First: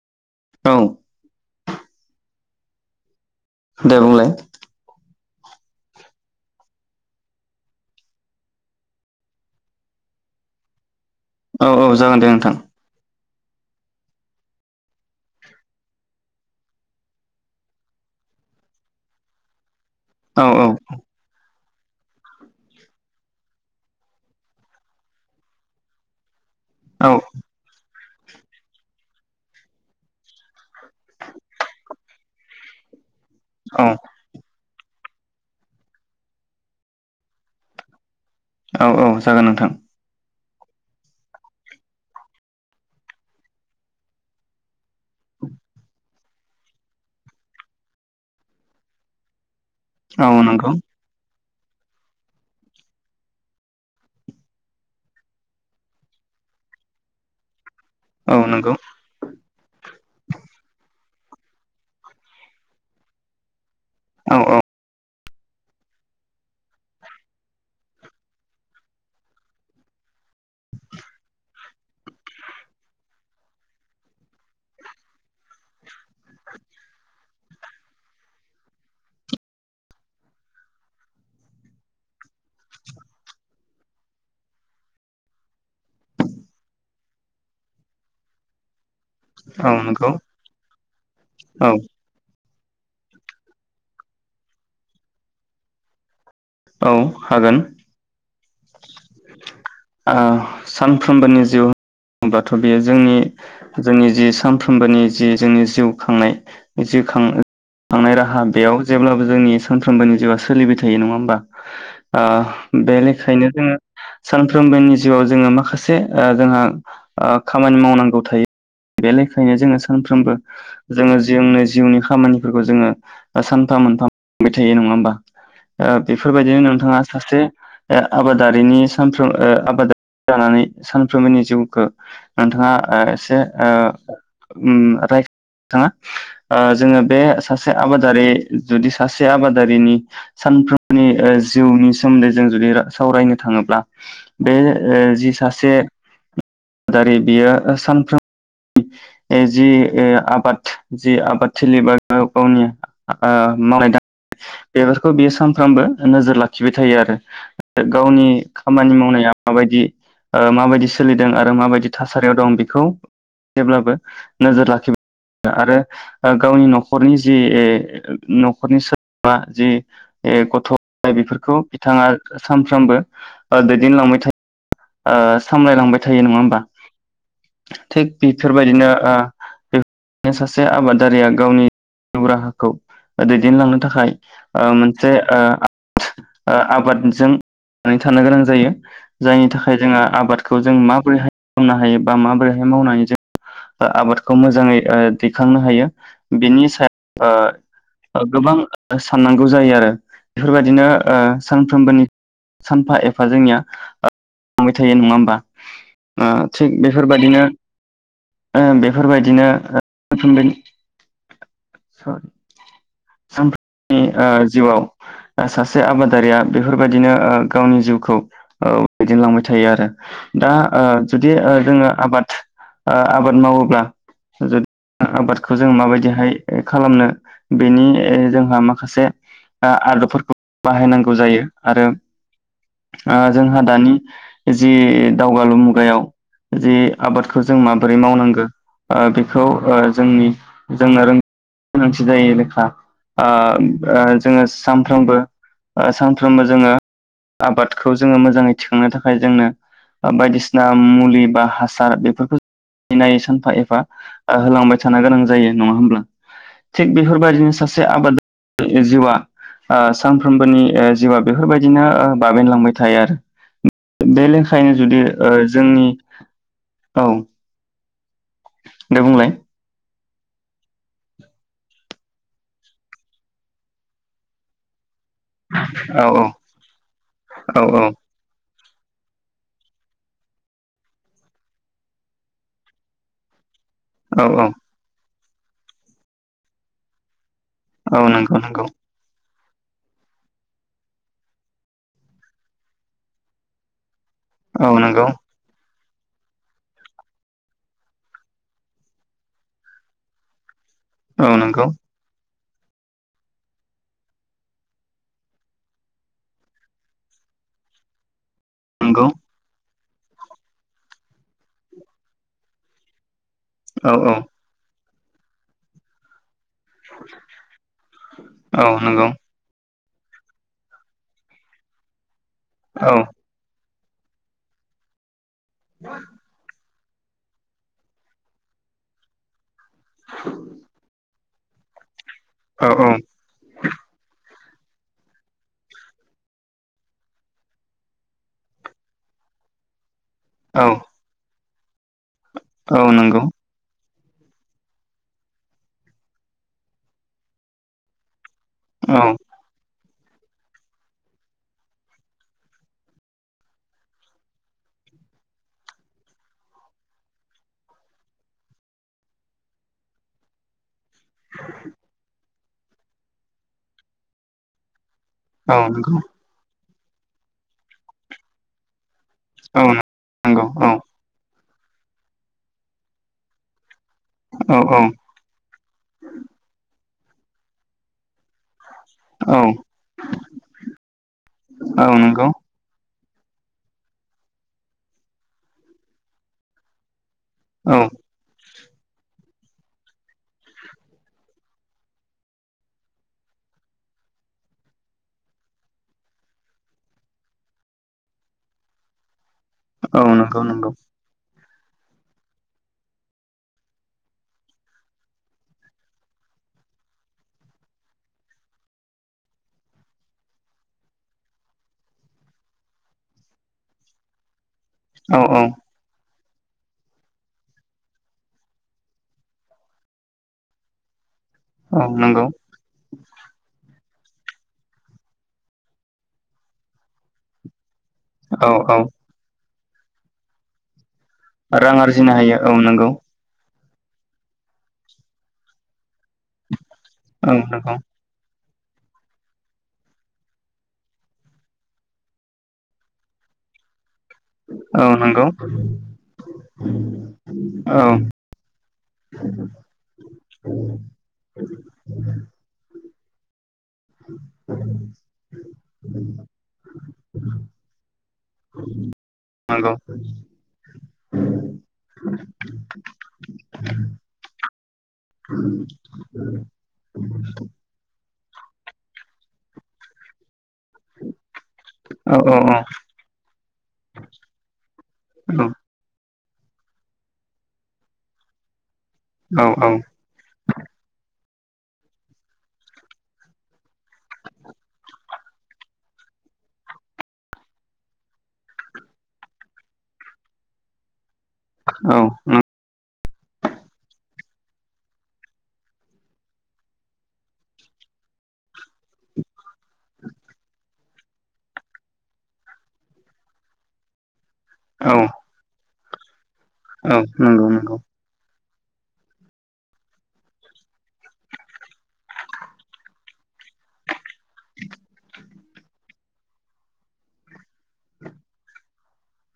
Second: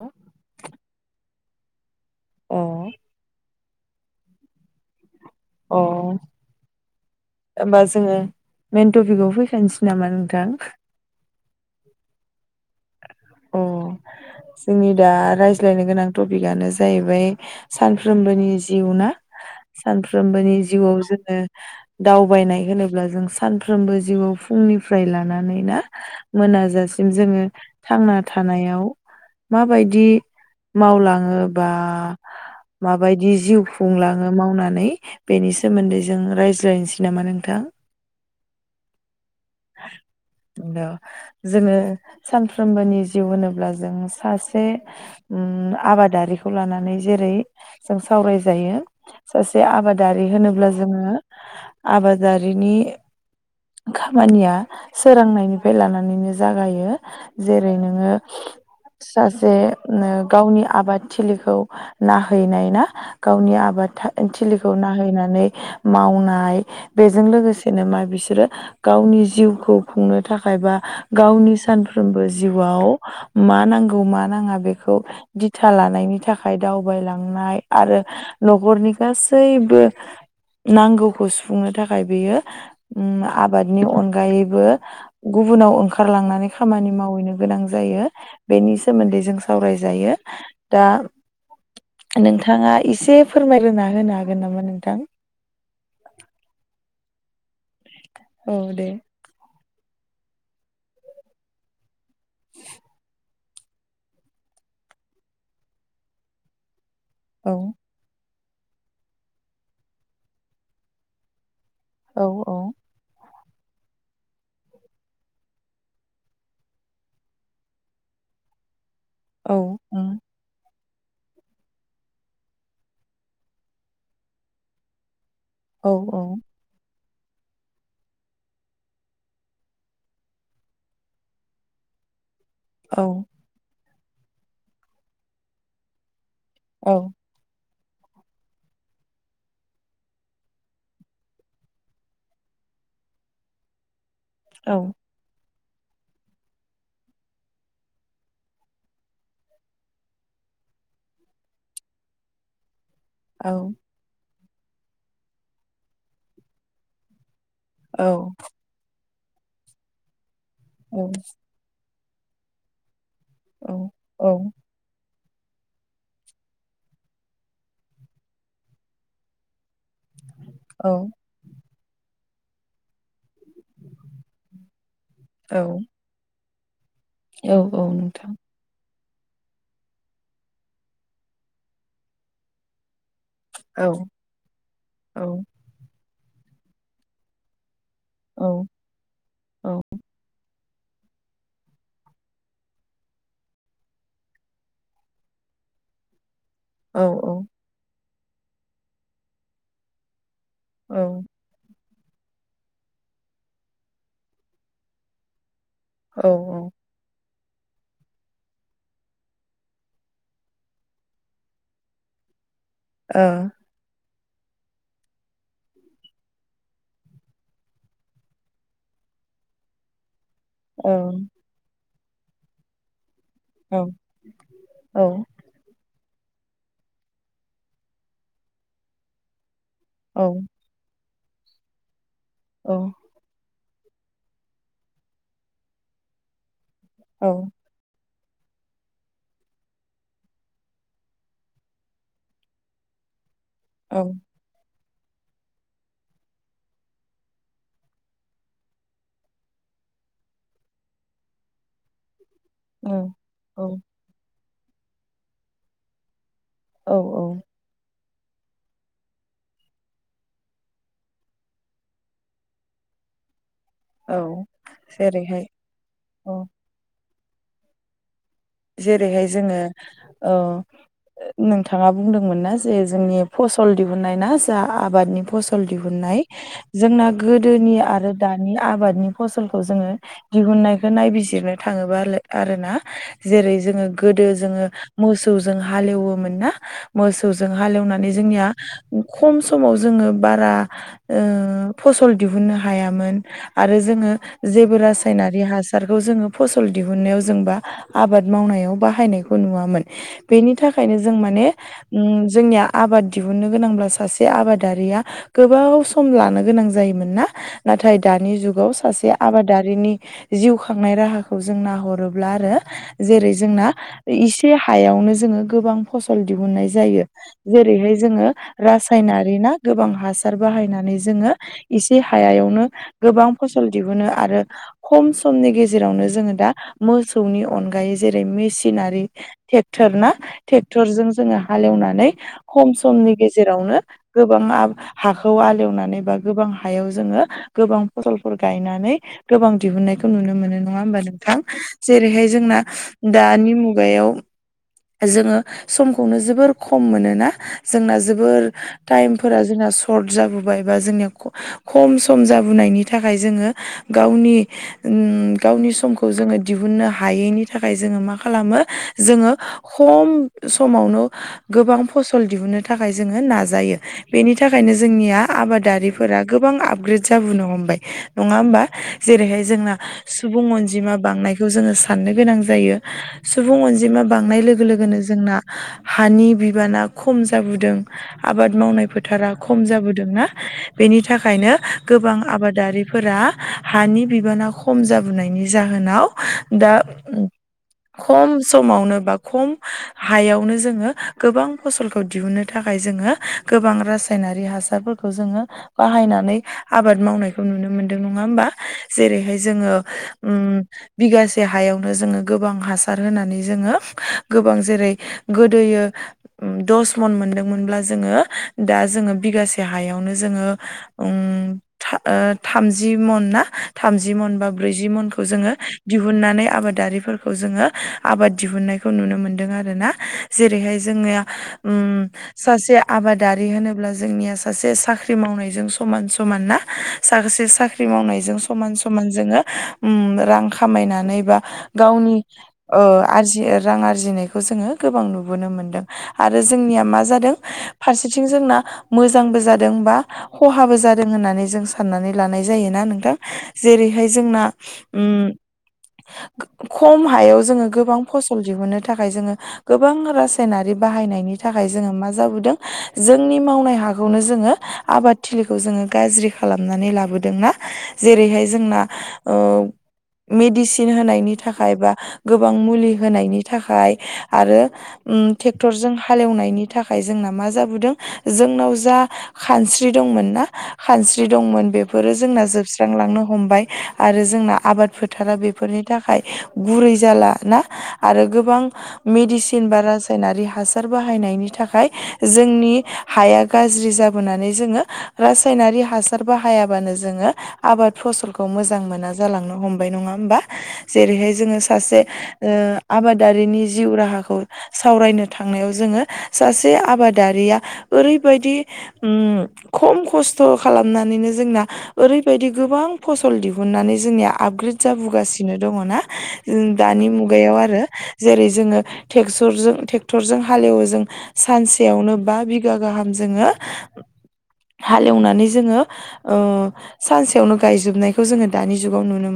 औ औ अ दे बुंलाय अ होमबा जोङो मेन टपिकआव फैखानोसै नामा नोंथां औ औ जागोन दे नोंथां अ जोंनि दा रायज्लायनो गोनां टपिकआनो जाहैबाय सानफ्रोमबोनि जिउ ना औ सानफ्रोमबोनि औ जिउआव जोङो दावबायनाय होनोब्ला जों सानफ्रोमबो जिउआव फुंनिफ्राय लानानै ना औ मोनाजासिम जोङो थांना थानायाव माबायदि मावलाङोबा माबायदि जिउ औ खुंलाङो मावनानै बेनि सोमोन्दै जों रायज्लायनोसै नामा नोंथां औ औ जागोन नोंथां [unintelligible] जोङो सानफ्रोमबोनि जिउ होनोब्ला जों सासे आबादारिखौ लानानै जेरै जों सावरायजायो सासे आबाद दारि औ होनोब्ला नंगौ जोङो आबादारिनि खामानिया सोरांनायनिफ्राय लानानैनो जागायो जेरै नोङो औ नंगौ सासे ओ गावनि आबादथिलिखौ नाहैनाय ना गावनि आबाद औ औ थिलिखौ नाहैनानै मावनाय बेजों लोगोसेनो मा बिसोरो गावनि जिउखौ खुंनो थाखाय बा गावनि सानफ्रोमबो जिउआव मा नांगौ मा नाङा बेखौ दिथा लानायनि थाखाय दावबायलांनाय आरो नखरनि गासैबो नांगौखौ सुफुंनो थाखाय बेयो उम आबादनि अनगायैबो गुबुनाव ओंखारलांनानै खामानि मावहैनो गोनां जायो बेनि सोमोन्दै जों औ सावराय नंगौ जायो दा औ नोंथाङा एसे फोरमायग्रो होनो हागोन नामा नोंथां औ हागोन औ दे ओ सानफ्रोमबोनि जिउ होनबाथ' बेयो जोंनि जोंनि जि सानफ्रोमबोनि जि जोंनि जिउ खांनाय जिउ खां औ खांनाय राहा बेयाव जेब्लाबो जोंनि सानफ्रोमबोनि जिउआ सोलिबाय थायो नङा ओमबा औ औ बेनिखायनो जोङो सानफ्रोमबोनि जिउआव जोङो माखासे ओ जोङो ओ खामानि मावनांगौ थायो औ बेनिखायनो जोङो उम सानफ्रोमबो जोङो जोंनि जिउनि खामानिफोरखौ जोङो सानफा मोनफा मोनबाय थायो नङा ओमबा औ ओ औ बेफोरबायदिनो नोंथाङा सासे ओ आबादारिनि सानफ्रोम आबादारि जानानै सानफ्रोमबोनि जिउखौ नोंथाङा ओ औ एसे ओ उम राय [unintelligible] नोंथाङा ओ जोङो औ बे सासे आबादारि जुदि सासे आबादारिनि सानफ्रोमनि ओ जिउनि सोमोन्दै जों जुदि सावरायनो थाङोब्ला बे औ जि सासे आबादारि बियो सानफ्रोम ए जि ए आबाद जि आबाद थिलि बा गाव गावनि ओ औ मावनाय दांनाय बेफोरखौ बियो सानफ्रोमबो नोजोर लाखिबाय थायो आरो ओ गावनि खामानि मावनाया माबायदि ओ माबायदि औ सोलिदों आरो माबायदि थासारियाव दं बेखौ जेब्लाबो नोजोर लाखि आरो गावनि नखरनि जि नखरनि सो द्रोमा जि गथ' औ गथाइ बेफोरखौ बिथाङा सानफ्रामबो ओ दैदेनलांबाय थायो ओ औ सामलायलांबाय थायो नङा ओमबा औ औ थिग नोंथां बिफोर फोरबायदिनो ओ माने सासे आबादारिया गावनि जिउ राहाखौ दैदेनलांनो औ थाखाय ओ मोनसे ओ औ ओ आबादजों थांनानै गोनां औ जायो जायनि था औ जोंहा आबादखौ जों माबोरैहाय खालामनो हायो बा माबोरैहाय मावनो हायो जों [unintelligible] ओ आबादखौ मोजाङै ओ दैखांनो हायो बेनि सो औ [unintelligible] गोबां साननांगौ जायो आरो बेफोरबायदिनो औ ओ सानफ्रोमबोनि सानफा एफा जोंनिया ओ बांलांबाय थायो नङा ओमबा ओ थिग बे फोरबायदिनो ओ बेफोरबायदिनो ओ थुनलाइनि सानफ्रोमबोनि ओ जिउआव सासे आबादारिया बेफोरबायदिनो गावनि जिउखौ औ दैदेनलांबाय थायो आरो दा ओ औ जुदि ओ जोङो आबाद ओ आबाद मावोब्ला औ जुदि आबादखौ जों माबायदिहाय खालामनो बेनि जोंहा माखासे ओ आदबफोरखौ बाहायनांगौ जायो आरो औ आ जोंहा दानि जि दावगालु मुगायाव जि औ आबादखौ जों मा बोरै मावनांगौ बेखौ ओ जोंनि जोंना गोनांथि जायो ओ औ ओ जोङो सानफ्रोमबो सानफ्रोमबो जोङो आबादखौ जोङो मोजाङै थिखांनो थाखाय जोंनो बायदिसिना मुलि बा हासार बेफोरखौ औ नायै सानफा औ एफा होलांबाय थानो गोनां जायो नङा होमब्ला औ थिग औ बेफोरबायदिनो सासे आबाद [unintelligible] जिउआ ओ सानफ्रोमबोनि ओ जिउआ बेफोरबायदिनो ओ बाबेनलांबाय थायो आरो औ बे लेखायनो जुदि ओ जेरैहाय जोंनि औ औ दे जेरैहाय बुंलाय जोङो औ नोंथाङा बुंदोंमोन ना जे जोंनि फसल दिहुननाय ना जा आबादनि फसल औ दिहुनाय औ जोंना गोदोनि औ आरो दानि आबादनि फसलखौ जोङो दिहुननायखौ नायबिजिरनो थाङोबा आरो ना जेरै जोङो गोदो औ औ जोङो मोसौजों हालेवोमोन ना मोसौजों औ हालेवनानै नंगौ जोंनिया नंगौ खम समाव जोङो बारा ओ फसल दिहुननो हायामोन आरो जोङो औ जेबो नंगौ रासायनारि हासारखौ जोङो फसल दिहुनायाव जोंबा आबाद मावनायाव बाहायनायखौ नुवामोन बेनि थाखायनो जों औ माने नंगौ उम जोंनिया आबाद दिहुननो गोनांब्ला सासे आबादारिया गोबाव सम लानो गोनां जायोमोन ना नाथाय दानि जुग गाव सासे नंगौ आबादारिनि जिउ खांनाय राहाखौ जों नाहरोब्ला आरो जेरै जोंना औ औ इसे हायावनो जोङो गोबां फसल दिहुननाय जायो जेरैहाय जोङो औ नंगौ रासायनारि ना गोबां हासार बाहायनानै जोङो एसे हायावनो औ गोबां फसल दिहुनो आरो खम समनि गेजेरावनो जोङो दा मोसौनि अनगायै जेरै मेसिनारि ट्रेक्टर ना ट्रेक्टर जों जोङो हालेवनानै औ खम औ समनि गेजेरावनो गोबां हाखौ आलेवनानै बा गोबां हायाव जोङो गोबां फसलफोर गायनानै गोबां दिहुननाय खौ नुनो मोनो औ नंङा होमबा नोंथां जेरैहाय जोंना औ नंगौ दानि मुगायाव जोंङो समखौनो जोबोर खम मोनोना जोंना जोबोर औ टाइमफोरा जोंना सर्ट जाबोबाय बा जोंनिया खम सम जाबोनायनि थाखाय जोंङो गावनि गावनि समखौ जोंङो दिहुननो हायो हायैनि थाखाय जोंङो मा खालामो जोंङो ख समावनो गोबां फसल दिहुननो थाखाय जोंङो नाजायो बेनि थाखायनो जोंनिया औ नंगौ आबादारिफोरा गोबां आपग्रेद जाबोनो हमबाय नंङा होमबा जेरैहाय औ जोंना सुबुं नंगौ औ अनजिमा बांनायखौ जोंङो साननो गोनां जायो सुबुं अनजिमा बांनाय औ लोगो लोगोनो जोंना हानि बिबाना खम जाबोदों। आबाद मावनाय फोथारा खम औ जाबोदोंना बेनि थाखायनो औ गोबां नंगौ आबाद दारिफोरा हानि बिबाना खम जाबोनायनि जाहोनाव दा औ खम समावनो बा खम हायावनो जोंङो गोबां फसलखौ दिहुननो थाखाय जोंङो गोबां रासायनारि हासारफोरखौ जोंङो बाहायनानै आबाद मावनायखौ नुनो मोनदों नंङा होमबा जेरैहाय जोंङो औ नंगौ नंगौ बिगासे से हायावनो जोंङो गोबां हासार होनानै जोंङो गोबां जेरै गोदोयो दस मन मोनदोंमोनब्ला जोंङो दा जोंङो बिगासे हायावनो जोंङो थामजि मन ना थामजि मनबा ब्रैजि औ मनखौ औ जोंङो दिहुननानै आबादारिफोरखौ जोंङो आबाद दिहुननायखौ नुनो मोनदों आरो ना जेरैहाय जोंङो औ नंगौ सासे आबादारि होनोब्ला जोंनिया सासे साख्रि मावनायजों समान समान ना साखासे साख्रि खाख्रि मावनायजों औ समान औ समान जोंङो रां खामायनानै बा रां आरजिनो गावनि हायो औ नंगौ आरजि रां आरजिनायखौ जोंङो गोबां नुबोनो मोनदों आरो जोंनिया मा औ जादों नंगौ फारसे बिथिं जोंना मोजांबो जादोंबा। खहाबो जादों होननानै जों साननानै लानाय जायोना नोंथां जेरैहाय जोंना औ नंगौ खम हायाव जोंङो औ गोबां फसल दिहुनो थाखाय जोंङो गोबां रासायनारि बाहायनायनि थाखाय जोंङो मा जाबोदों जोंनि मावनाय हा बेखौनो जोंङो आबाद थिलिखौ जोंङो गाज्रि खालामनानै लाबोदोंना जेरैहाय जोंना [inaudible] मेडिसिन होनायनि थाखाय बा गोबां मुलि होनायनि थाखाय आरो ट्रेक्टरजों हालेवनायनि थाखाय जोंना मा जाबोदों जोंनाव जा खानस्रि दंमोन ना खानस्रि दंमोन बेफोरो औ औ जोंना जोबस्रांलांनो हमबाय आरो जोंना आबाद फो फोथारा बेफोरनि थाखाय गुरै जाला ना आरो गोबां औ मेदिसिन बारा जानाय रायनारि हासार बाहायनायनि थाखाय जोंनि हाया गाज्रि जाबोनानै जोंङो रासायनारि हासार बाहायाबानो जोंङो आबाद फसलखौ मोजां मोना जालांनो हमबाय बाय नंङा होमबा जेरैहाय जोंङो सासे औ आबादारिनि जिउ राहाखौ सावरायनो थांनायाव जोंङो सासे आबादारिया ओरैबायदि उम खम खस्थ' खालामनानैनो जोंना ओरैबायदि गोबां फसल दिहुननानै जोंनिया कंक्रिद औ जाबोगासिनो दंङो ना औ दानि नंगौ मुगायाव नंगौ आरो जेरै जोंङो [unintelligible] ट्रेक्टरजों हालेवो जों सानसेयावनो बा बिगा गाहाम जोङो हालेवनानै जोङो ओ सानसेयावनो गायजोबनायखौ जोङो दानि जुगाव नुनो मोनो मोनो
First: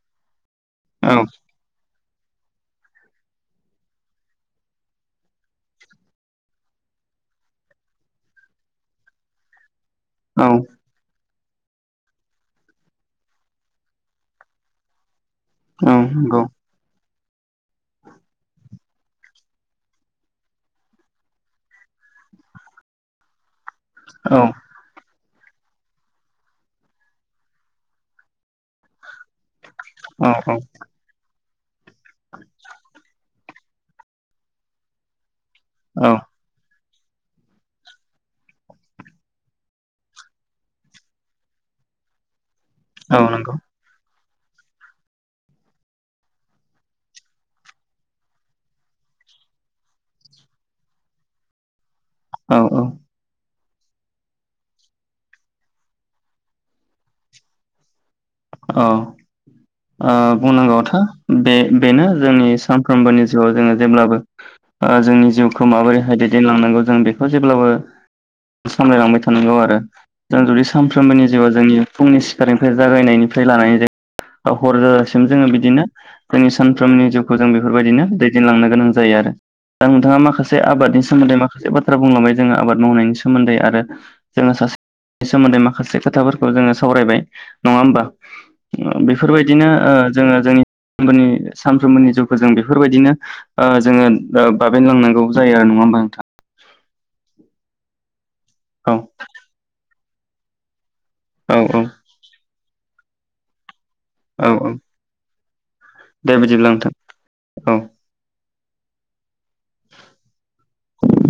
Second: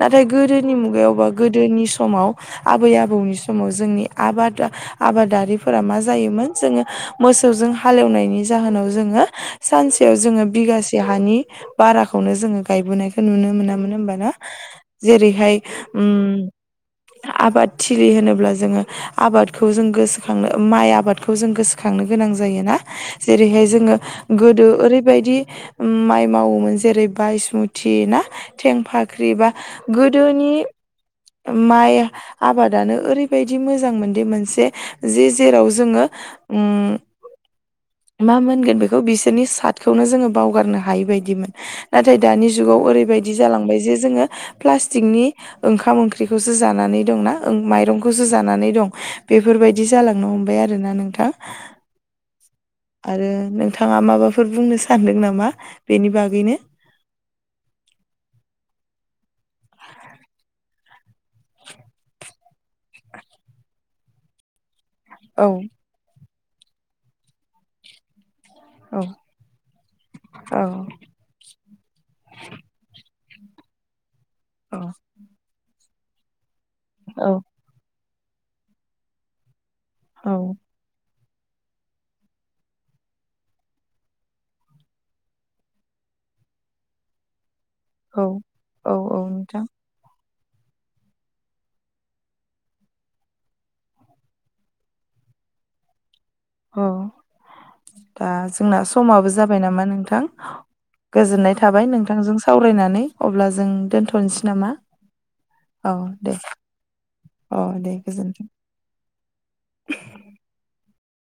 नाथाय गोदोनि मुगायाव औ बा गोदोनि समाव आबै आबौनि समाव जोंनि आबादा आबादारिफोरा मा जायोमोन जोङो मोसौजों हालेवनायनि जाहोनाव जोङो सानसेयाव जोङो औ बिगासे हानि बाराखौनो जोङो गायबोनायखौ नुनो मोनामोन होमबा जेरैहाय औ नंगौ आबादथिलि होनोब्ला जोङो आबादखौ जों गोसोखांनो माइ आबादखौ जों गोसोखांनो गोनां जायोना जेरैहाय जोङो औ गोदो ओरैबायदि माइ मावोमोन जेरै बायसमुथि ना थेंफाख्रि बा औ गोदोनि औ माइ आबादानो ओरै बायदि मोजां मोनदि मोनसे जि जेराव जोङो मा मोनगोन बेखौ बिसोरनि सादखौनो जोङो बावगारनो हायि बायदिमोन नाथाय दानि जुगाव औ ओरैबायदि नंगौ जालांबाय जे जोङो प्लास्टिकनि ओंखाम ओंख्रिखौसो जानानै दंना ओं माइरंखौसो जानानै दं बेफोरबायदि बिदि जालांनो हमबाय आरोना नोंथां औ औ आरो नोंथाङा माबाफोर बुंनो सानदों नामा बेनि बागैनो अ ओ बुंनांगौआथ' बेनो जोंनि सानफ्रोमबोनि जिउआव जोङो जेब्लाबो [inaudible] जोंनि औ जिउखौ माबोरैहाय दैदेनलांनांगौ जों बेखौ जेब्लाबो औ सामलायलांबाय थानांगौ आरो जों औ जुदि सानफ्रोमबोनि जिउआ जोंनि फुंनि सिखारनिफ्राय जागायनायनिफ्राय लानानै जायो औ हरसिम जोङो बिदिनो जोंनि सानफ्रोमनि औ जिउखौ जों बेफोरबायदिनो दैदेनलांनो गोनां जायो आरो दा नोंथाङा माखासे औ आबादनि सोमोन्दै माखासे बाथ्रा बुंलांबाय जोङो आबाद मावनायनि सोमोन्दै आरो जोङो सासेनि सोमोनदै माखासे खोथाफोरखौ जोङो सावरायबाय नङा होमबा औ औ औ नोंथां बेफोरबायदिनो ओ जोङो जोंनि सानफ्रोमबोनि जिउखौ जों बेफोरबायदिनो जोङो बाबेनलांनांगौ जायो आरो नङा होमबा नोंथां औ दा जोंना औ समाबो जाबाय नामा नोंथां गोजोननाय औ औ थाबाय नोंथांजों सावरायनानै अब्ला जों दोनथ' औ दोनथनोसै नामा औ औ दे बिदिब्ला नोंथां औ दे गोजोनथों [unintelligible]